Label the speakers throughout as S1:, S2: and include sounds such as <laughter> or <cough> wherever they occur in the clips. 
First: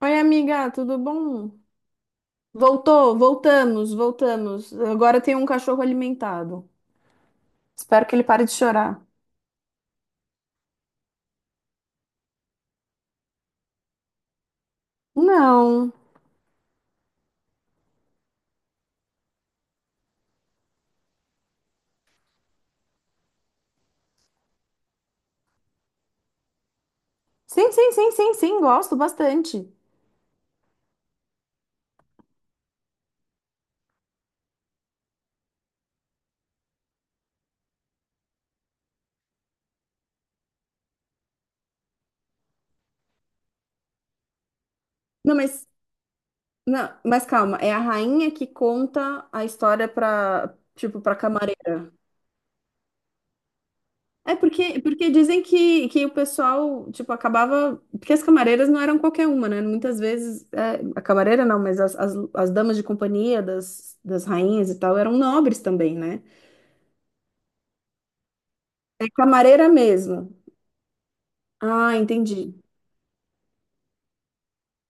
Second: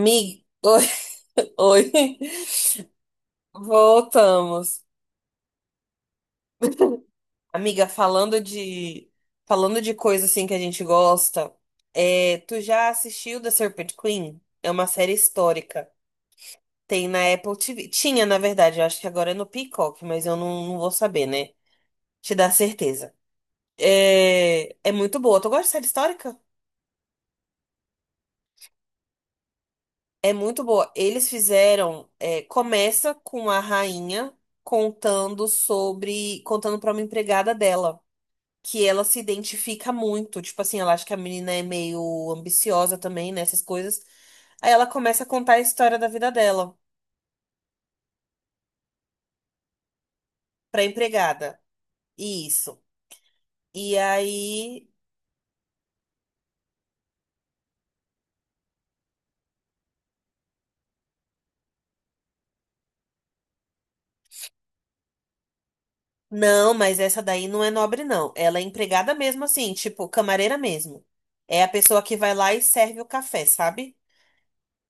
S1: Oi, amiga,
S2: Oi,
S1: tudo bom?
S2: <laughs> oi.
S1: Voltamos.
S2: Voltamos.
S1: Agora tem um cachorro alimentado.
S2: Amiga,
S1: Espero que ele
S2: falando
S1: pare de chorar.
S2: de falando de coisa assim que a gente gosta, tu já assistiu The Serpent Queen? É uma série histórica.
S1: Não.
S2: Tem na Apple TV. Tinha, na verdade, eu acho que agora é no Peacock, mas eu não vou saber, né? Te dar certeza. É muito boa. Tu gosta de série histórica?
S1: Sim, gosto bastante.
S2: É muito boa. Eles fizeram. Começa com a rainha contando sobre. Contando pra uma empregada dela. Que ela se identifica muito. Tipo assim, ela acha que a menina é meio ambiciosa também, né? Essas coisas. Aí ela começa a
S1: Não,
S2: contar a
S1: mas
S2: história da vida dela
S1: não, mas calma, é a rainha que conta a história pra,
S2: pra
S1: tipo, pra
S2: empregada.
S1: camareira.
S2: Isso. E
S1: É porque,
S2: aí.
S1: porque dizem que o pessoal, tipo, acabava. Porque as camareiras não eram qualquer uma, né? Muitas vezes, é, a camareira não, mas as damas de companhia das rainhas e tal eram nobres também, né?
S2: Não, mas essa daí não é nobre, não. Ela é
S1: É
S2: empregada mesmo,
S1: camareira
S2: assim, tipo,
S1: mesmo.
S2: camareira mesmo. É a
S1: Ah,
S2: pessoa que vai lá
S1: entendi.
S2: e serve o café, sabe?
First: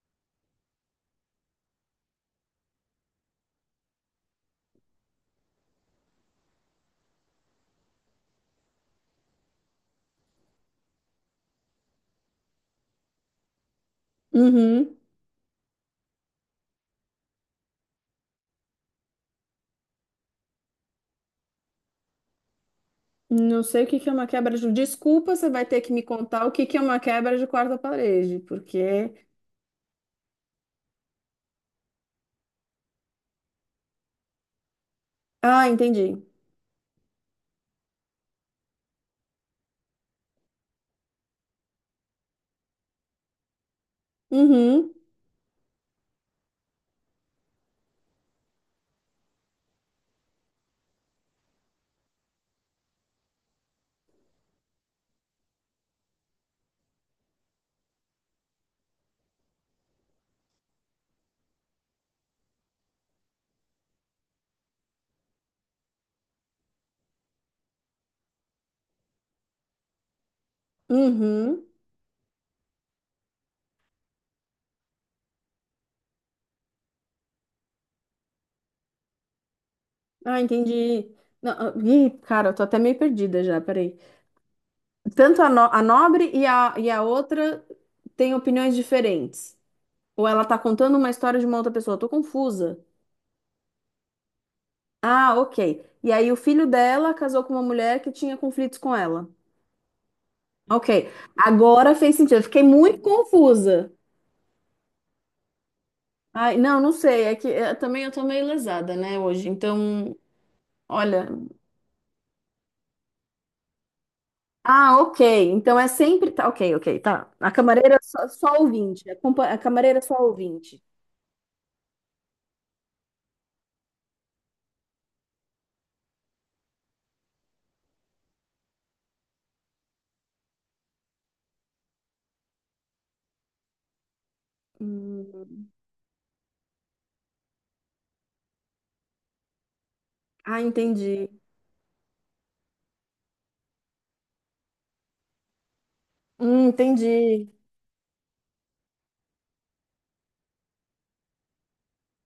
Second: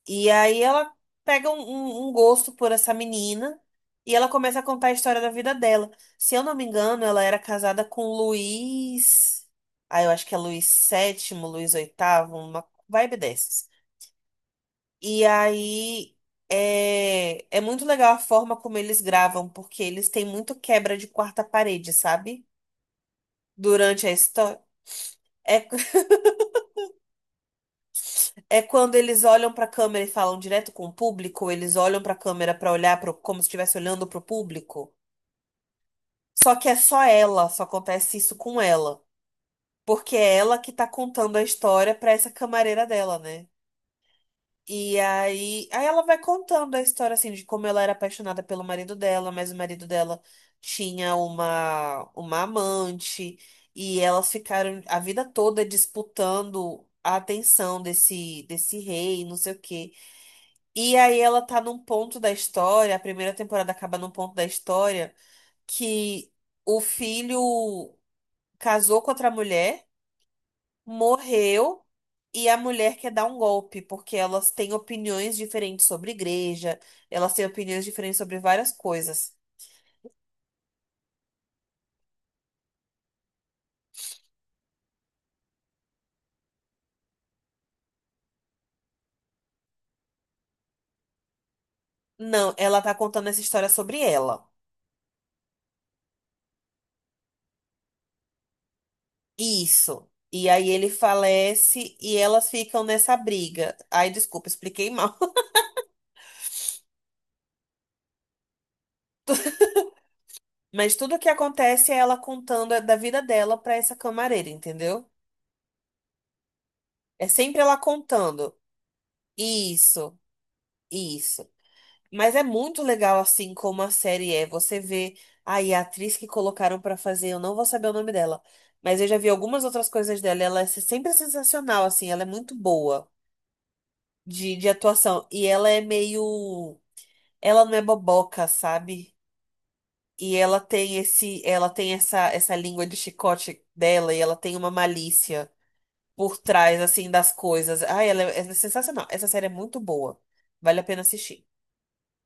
S2: E aí ela pega um gosto por essa menina e ela começa a contar a história da vida dela. Se eu não me engano, ela era casada com Luiz. Ah, eu acho que é Luiz VII, Luiz VIII, uma vibe dessas.
S1: Uhum.
S2: E aí é muito legal a forma como eles gravam, porque eles têm muito quebra de quarta parede, sabe?
S1: Não sei o que
S2: Durante
S1: que
S2: a
S1: é uma quebra
S2: história.
S1: de. Um. Desculpa, você vai
S2: É,
S1: ter que me contar o que que é uma quebra de quarta parede,
S2: <laughs> é quando
S1: porque.
S2: eles olham pra câmera e falam direto com o público, ou eles olham pra câmera pra olhar pro, como se estivesse olhando pro público.
S1: Ah, entendi.
S2: Só que é só ela, só acontece isso com ela. Porque é ela que tá contando a história pra essa camareira dela, né?
S1: Uhum.
S2: E aí ela vai contando a história, assim, de como ela era apaixonada pelo marido dela, mas o marido dela tinha uma amante, e elas ficaram a vida toda disputando a atenção desse rei, não sei o quê. E aí ela tá num ponto da história, a primeira temporada acaba num ponto da história que o filho casou com outra mulher,
S1: Uhum.
S2: morreu e a mulher quer dar um golpe, porque elas têm opiniões diferentes sobre igreja, elas têm opiniões diferentes sobre várias coisas.
S1: Ah, entendi. Não, ah, ih, cara, eu tô até meio perdida já, peraí. Tanto a, a nobre e a outra têm opiniões diferentes. Ou ela tá contando uma história de uma outra pessoa. Eu tô
S2: Não,
S1: confusa.
S2: ela tá contando essa história sobre ela.
S1: Ah, ok. E aí o filho dela casou com uma mulher que tinha conflitos com ela.
S2: Isso. E aí
S1: Ok,
S2: ele
S1: agora
S2: falece e
S1: fez sentido. Eu
S2: elas
S1: fiquei
S2: ficam
S1: muito
S2: nessa briga.
S1: confusa.
S2: Ai, desculpa, expliquei mal.
S1: Ai, não, não sei. É que também eu tô meio lesada, né, hoje. Então,
S2: <laughs> Mas tudo o
S1: olha.
S2: que acontece é ela contando da vida dela pra essa camareira,
S1: Ah,
S2: entendeu?
S1: ok. Então é sempre. Tá, ok,
S2: É
S1: tá. A
S2: sempre ela
S1: camareira só
S2: contando.
S1: ouvinte. A, a camareira é só
S2: Isso,
S1: ouvinte.
S2: isso. Mas é muito legal assim como a série é. Você vê aí a atriz que colocaram pra fazer, eu não vou saber o nome dela, mas eu já vi algumas outras coisas dela. E ela é sempre sensacional, assim, ela é muito boa de atuação. E ela
S1: Hum,
S2: é meio. Ela não é boboca, sabe? E ela
S1: Ah,
S2: tem
S1: entendi.
S2: esse, ela tem essa língua de chicote dela e ela tem uma malícia por trás, assim, das
S1: Entendi.
S2: coisas. Ai, ela é é sensacional. Essa série é muito boa. Vale a pena assistir.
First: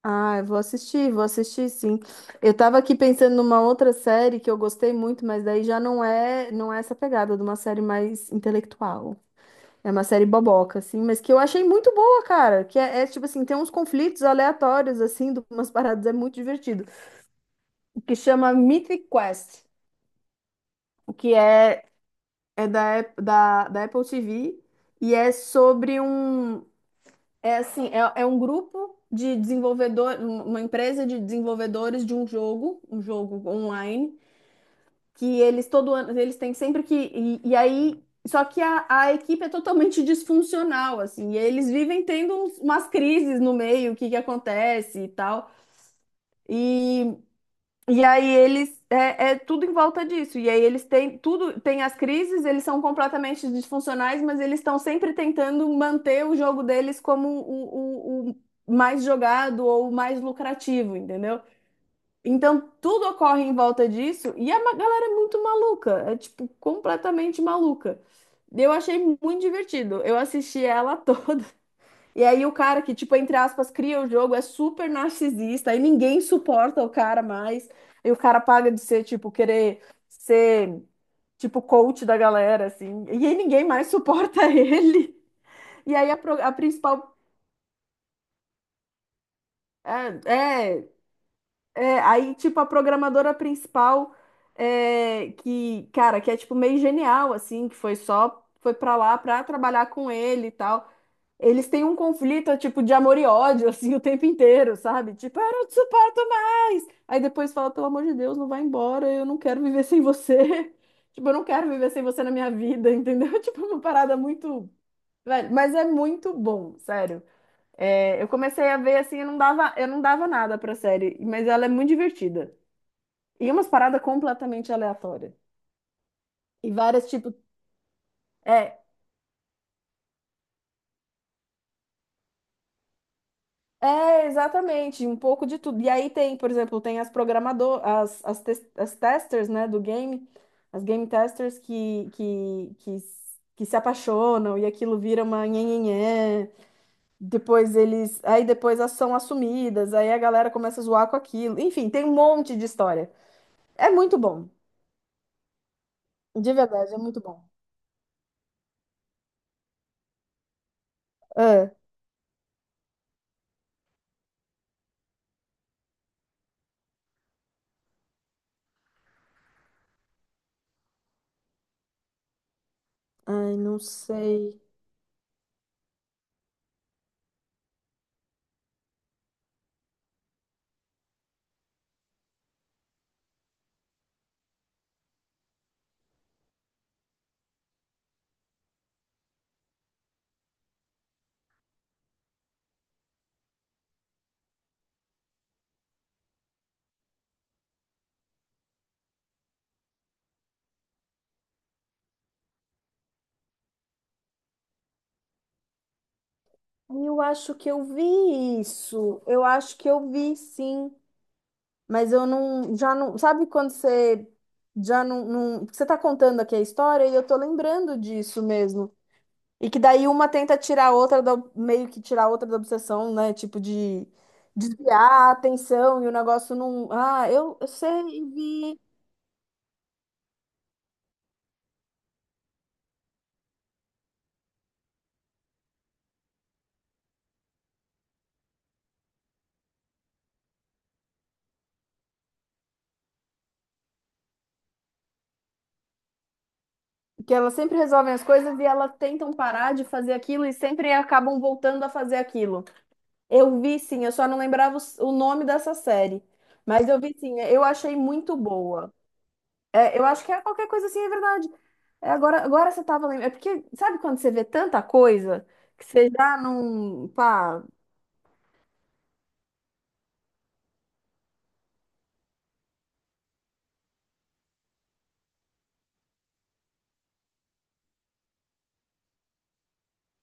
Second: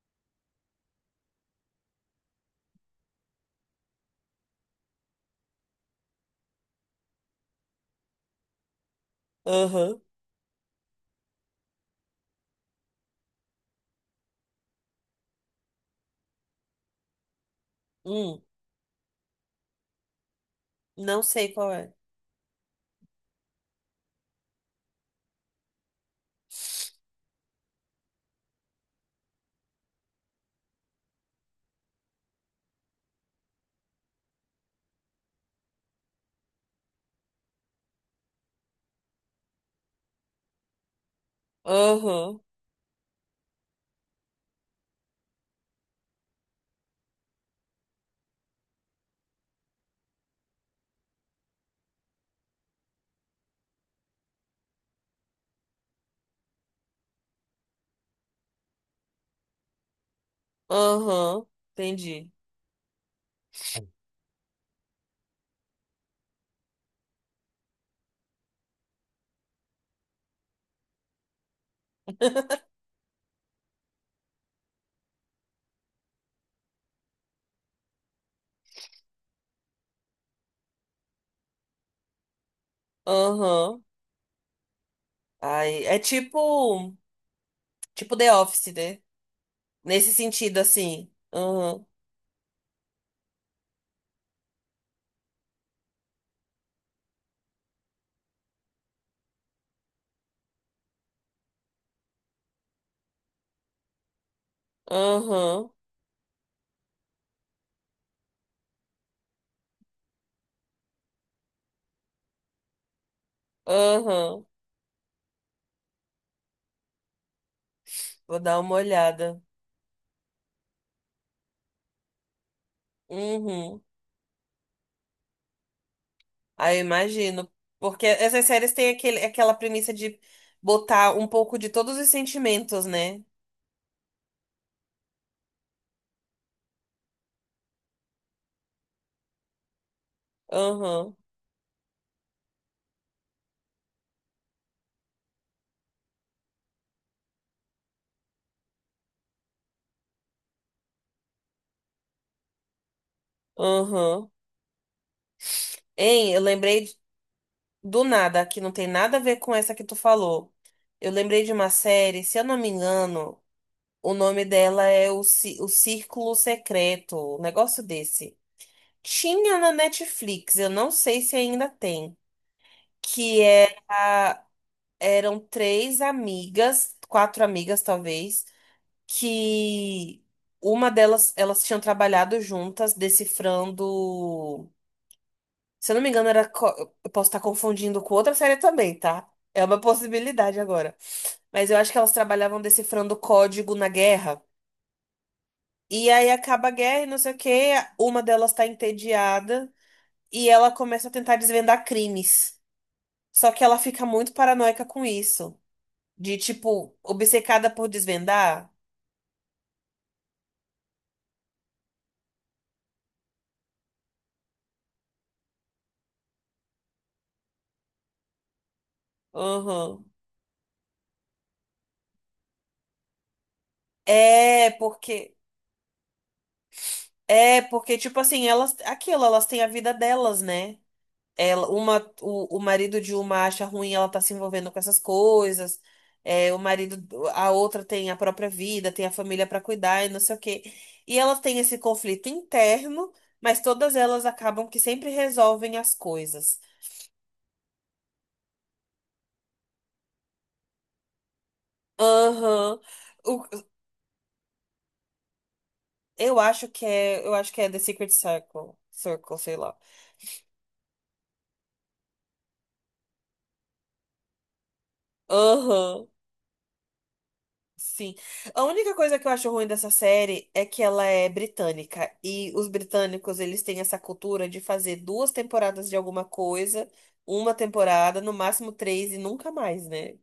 S1: Ah, vou assistir, sim. Eu tava aqui pensando numa outra série que eu gostei muito, mas daí já não é essa pegada de uma série mais intelectual. É
S2: Aham.
S1: uma série boboca, assim, mas que eu achei muito boa, cara. Que é, tipo assim, tem uns conflitos aleatórios, assim, de umas <laughs> paradas, é muito divertido. O que
S2: Hum,
S1: chama Mythic Quest, o
S2: não
S1: que
S2: sei qual
S1: é,
S2: é.
S1: é da Apple TV e é sobre um... É assim, é um grupo de desenvolvedor, uma empresa de desenvolvedores de um jogo online, que eles todo ano, eles têm sempre que. E aí, só que a equipe é totalmente disfuncional, assim, e eles vivem tendo
S2: Aham.
S1: umas crises no meio, o que que acontece e tal. E, é tudo em volta disso. E aí eles têm tudo, tem as crises, eles são completamente disfuncionais, mas eles estão sempre tentando manter o jogo deles como o mais jogado ou o mais lucrativo, entendeu?
S2: Aham. Entendi.
S1: Então, tudo ocorre em volta disso e a galera é muito maluca, é tipo completamente maluca. Eu achei muito divertido. Eu assisti ela <laughs> toda. E aí o cara que, tipo, entre aspas, cria o jogo é super narcisista, aí ninguém suporta o cara mais. E o cara paga de ser, tipo, querer ser, tipo, coach da galera, assim. E aí ninguém
S2: Aham.
S1: mais suporta <laughs> ele.
S2: Ai,
S1: E
S2: é
S1: aí a, a
S2: tipo,
S1: principal.
S2: tipo The Office, né?
S1: É,
S2: Nesse sentido,
S1: é.
S2: assim. Aham.
S1: É, aí, tipo, a programadora principal, é, que, cara, que é, tipo, meio genial, assim, que foi só, foi pra lá pra trabalhar com ele e tal. Eles têm um conflito, tipo, de amor e ódio, <laughs> assim, o tempo inteiro, sabe? Tipo, eu não
S2: Aham.
S1: te suporto mais! Aí depois fala, pelo amor de Deus, não vai embora, eu não quero viver sem você. <laughs> Tipo, eu não quero viver sem você na minha vida, entendeu? <laughs> Tipo, uma parada
S2: Aham.
S1: muito... Velho, mas é muito bom, sério. É, eu
S2: Vou dar
S1: comecei
S2: uma
S1: a ver assim, eu não
S2: olhada.
S1: dava, eu não dava nada pra série, mas ela é muito divertida. E umas
S2: Uhum.
S1: paradas completamente aleatórias. E
S2: Aí eu
S1: várias tipos.
S2: imagino. Porque essas séries
S1: É,
S2: têm aquele, aquela premissa de botar um pouco de todos os sentimentos, né?
S1: é, exatamente, um pouco de tudo. E aí tem, por exemplo, tem as programador, as testers, né, do game, as game
S2: Aham.
S1: testers que se apaixonam e aquilo vira uma nhenhenhé. Depois eles, aí depois elas são assumidas, aí a galera começa a zoar com aquilo. Enfim, tem um monte de história. É muito
S2: Aham.
S1: bom,
S2: Hein, eu
S1: de
S2: lembrei
S1: verdade, é muito bom.
S2: do nada, que não tem nada a ver com essa que tu falou. Eu lembrei de uma
S1: É.
S2: série, se eu não me engano, o nome dela é O, Ci- o Círculo Secreto, um negócio desse. Tinha na Netflix, eu não sei se ainda tem, que
S1: Ai, não
S2: era,
S1: sei.
S2: eram três amigas, quatro amigas talvez, que uma delas, elas tinham trabalhado juntas decifrando Se eu não me engano, era. Co- eu posso estar confundindo com outra série também, tá? É uma possibilidade agora. Mas eu acho que elas trabalhavam decifrando código na guerra. E aí acaba a guerra e não sei o quê. Uma delas tá entediada e ela começa a tentar desvendar crimes. Só que ela fica muito paranoica com isso. De tipo,
S1: Eu acho
S2: obcecada
S1: que eu
S2: por
S1: vi
S2: desvendar.
S1: isso. Eu acho que eu vi sim, mas eu não, já não, sabe quando você já não, não- você tá contando aqui a história e eu tô lembrando disso mesmo. E que
S2: Uhum.
S1: daí uma tenta tirar a outra da, meio que tirar a outra da obsessão, né? Tipo de
S2: É,
S1: desviar a
S2: porque.
S1: atenção e o negócio não, ah, eu,
S2: É,
S1: eu sei
S2: porque, tipo assim, elas.
S1: vi
S2: Aquilo, elas têm a vida delas, né? Ela, uma, o marido de uma acha ruim, ela tá se envolvendo com essas coisas. É, o marido, a outra tem a própria vida, tem a família pra cuidar e não sei o quê. E ela tem esse conflito interno, mas todas elas acabam que sempre resolvem as coisas.
S1: que elas sempre resolvem as coisas e elas tentam parar de fazer aquilo e sempre acabam voltando a fazer aquilo.
S2: Aham. O-
S1: Eu vi sim, eu só não lembrava o nome dessa série.
S2: eu acho que
S1: Mas eu vi
S2: é, eu
S1: sim,
S2: acho que
S1: eu
S2: é The
S1: achei
S2: Secret
S1: muito
S2: Circle,
S1: boa.
S2: Circle, sei lá.
S1: É, eu acho que é qualquer coisa assim, é verdade. É, agora você tava lembrando. É porque, sabe quando você vê tanta coisa que
S2: Aham.
S1: você já não. Pá,
S2: Sim. A única coisa que eu acho ruim dessa série é que ela é britânica. E os britânicos, eles têm essa cultura de fazer duas temporadas de alguma coisa, uma temporada, no máximo três e nunca mais, né?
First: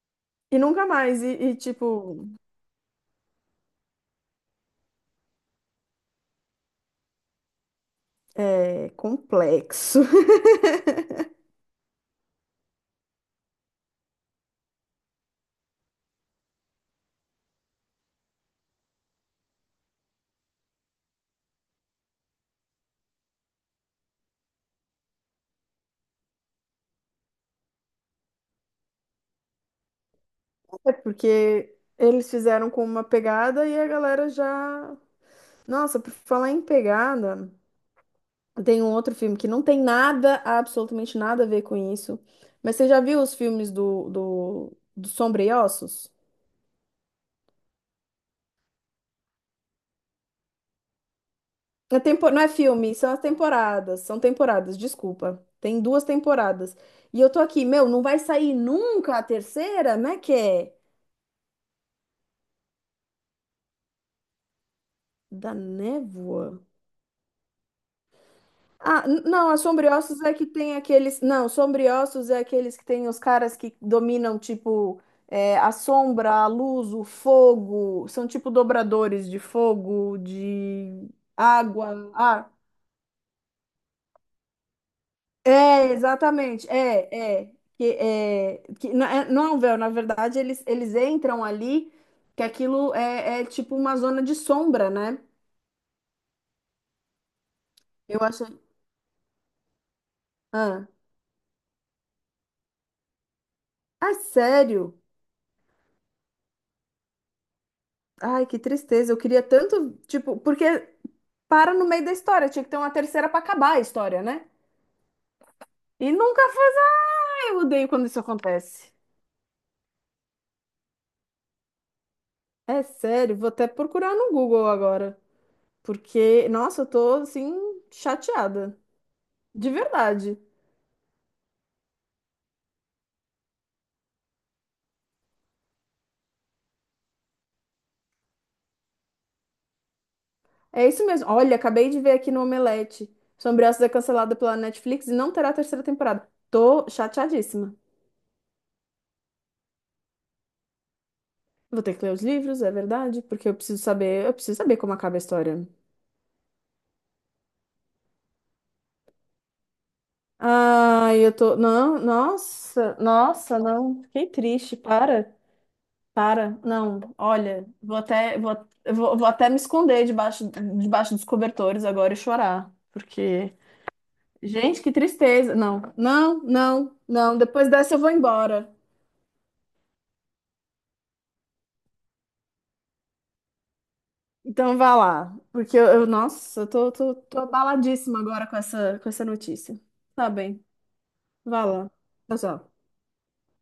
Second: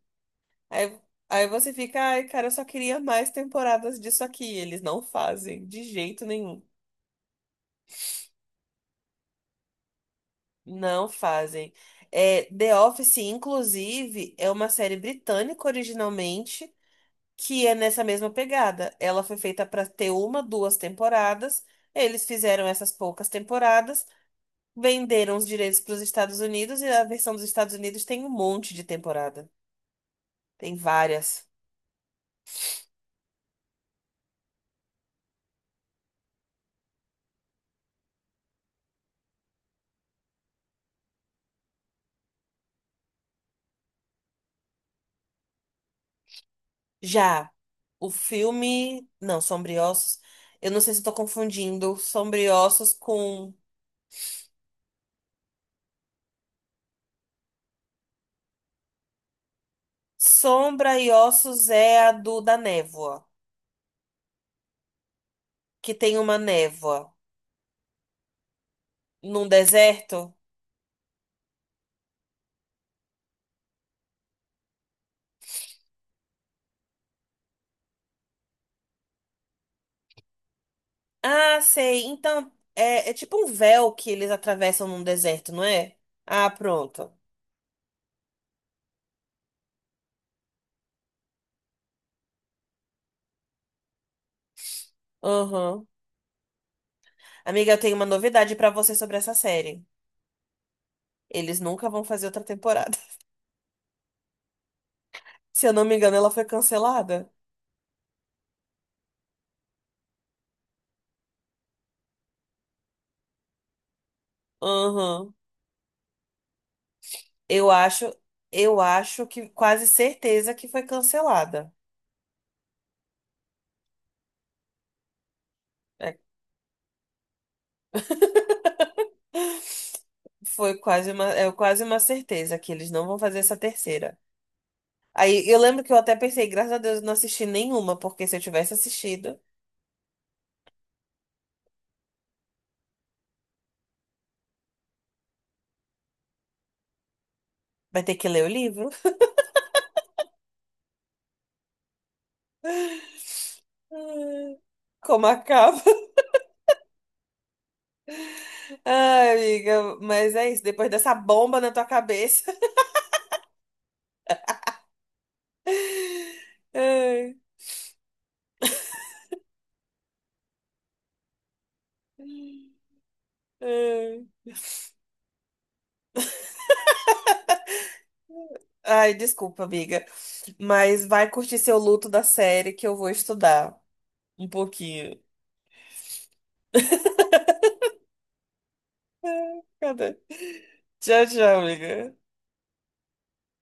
S1: e nunca
S2: Aí,
S1: mais. E,
S2: aí
S1: e,
S2: você fica, ai,
S1: tipo,
S2: cara, eu só queria mais temporadas disso aqui. Eles não fazem, de jeito nenhum.
S1: é complexo. <laughs>
S2: Não fazem. É, The Office, inclusive, é uma série britânica originalmente. Que é nessa mesma pegada. Ela foi feita para ter uma, duas temporadas. Eles fizeram essas poucas temporadas, venderam os direitos para os Estados Unidos e a versão dos Estados Unidos tem um monte de temporada. Tem
S1: É
S2: várias.
S1: porque eles fizeram com uma pegada e a galera já. Nossa, por falar em pegada. Tem um outro filme que não tem nada, absolutamente nada a ver com isso. Mas você já viu os filmes do Sombra e Ossos?
S2: Já o filme, não, Sombriossos, eu não sei se estou confundindo
S1: É tempo... Não é
S2: Sombriossos
S1: filme, são as
S2: com
S1: temporadas. São temporadas, desculpa. Tem duas temporadas. E eu tô aqui, meu, não vai sair nunca a terceira? Como é que é?
S2: Sombra e Ossos é a do da névoa,
S1: Da
S2: que tem uma
S1: Névoa?
S2: névoa
S1: Ah,
S2: num
S1: não, a Sombriossos
S2: deserto.
S1: é que tem aqueles. Não, Sombriossos é aqueles que tem os caras que dominam, tipo, é, a sombra, a luz, o fogo. São tipo dobradores de fogo, de
S2: Ah, sei.
S1: água. Ah,
S2: Então, é, é tipo um véu que eles atravessam num deserto, não
S1: é,
S2: é? Ah,
S1: exatamente.
S2: pronto.
S1: É, é. Que, é, que não é um véu, na verdade, eles entram ali, que aquilo é, é tipo uma zona de sombra, né?
S2: Aham. Amiga, eu tenho uma
S1: Eu achei.
S2: novidade pra você sobre essa série.
S1: Ah,
S2: Eles nunca vão fazer outra temporada.
S1: sério?
S2: <laughs> Se eu não me engano, ela foi cancelada.
S1: Ai, que tristeza. Eu queria tanto, tipo, porque para no meio da história. Tinha que ter uma terceira para acabar a história, né?
S2: Aham.
S1: E nunca faz. Ah, eu
S2: Eu
S1: odeio quando
S2: acho,
S1: isso
S2: eu
S1: acontece.
S2: acho que quase certeza que foi cancelada.
S1: É sério, vou até procurar no Google agora.
S2: É.
S1: Porque, nossa, eu tô assim, chateada. De verdade.
S2: Foi quase uma, é quase uma certeza que eles não vão fazer essa terceira. Aí eu lembro que eu até pensei, graças a Deus, eu não assisti nenhuma, porque se eu tivesse assistido.
S1: É isso mesmo. Olha, acabei de ver aqui no Omelete. Sombreaços é cancelada pela Netflix e não terá terceira temporada. Tô chateadíssima.
S2: Vai ter que ler o livro.
S1: Vou ter que ler os livros, é verdade, porque eu preciso saber, eu preciso
S2: <laughs>
S1: saber como acaba a
S2: Como
S1: história.
S2: acaba. Ai, amiga, mas é isso. Depois dessa
S1: Ai, eu tô.
S2: bomba na tua
S1: Não,
S2: cabeça.
S1: nossa, não. Fiquei triste, para.
S2: <laughs>
S1: Para, não,
S2: Ai,
S1: olha, vou até, vou, eu vou, vou até me esconder debaixo dos cobertores agora e chorar, porque,
S2: ai.
S1: gente, que tristeza. Não, depois dessa eu vou embora.
S2: Ai, desculpa, amiga. Mas vai curtir seu luto da série que eu vou estudar um
S1: Então vá
S2: pouquinho.
S1: lá, porque nossa, eu tô abaladíssima agora com essa notícia.
S2: Cadê?
S1: Tá bem,
S2: Tchau, tchau,
S1: vá lá.
S2: amiga.
S1: Tchau, tchau.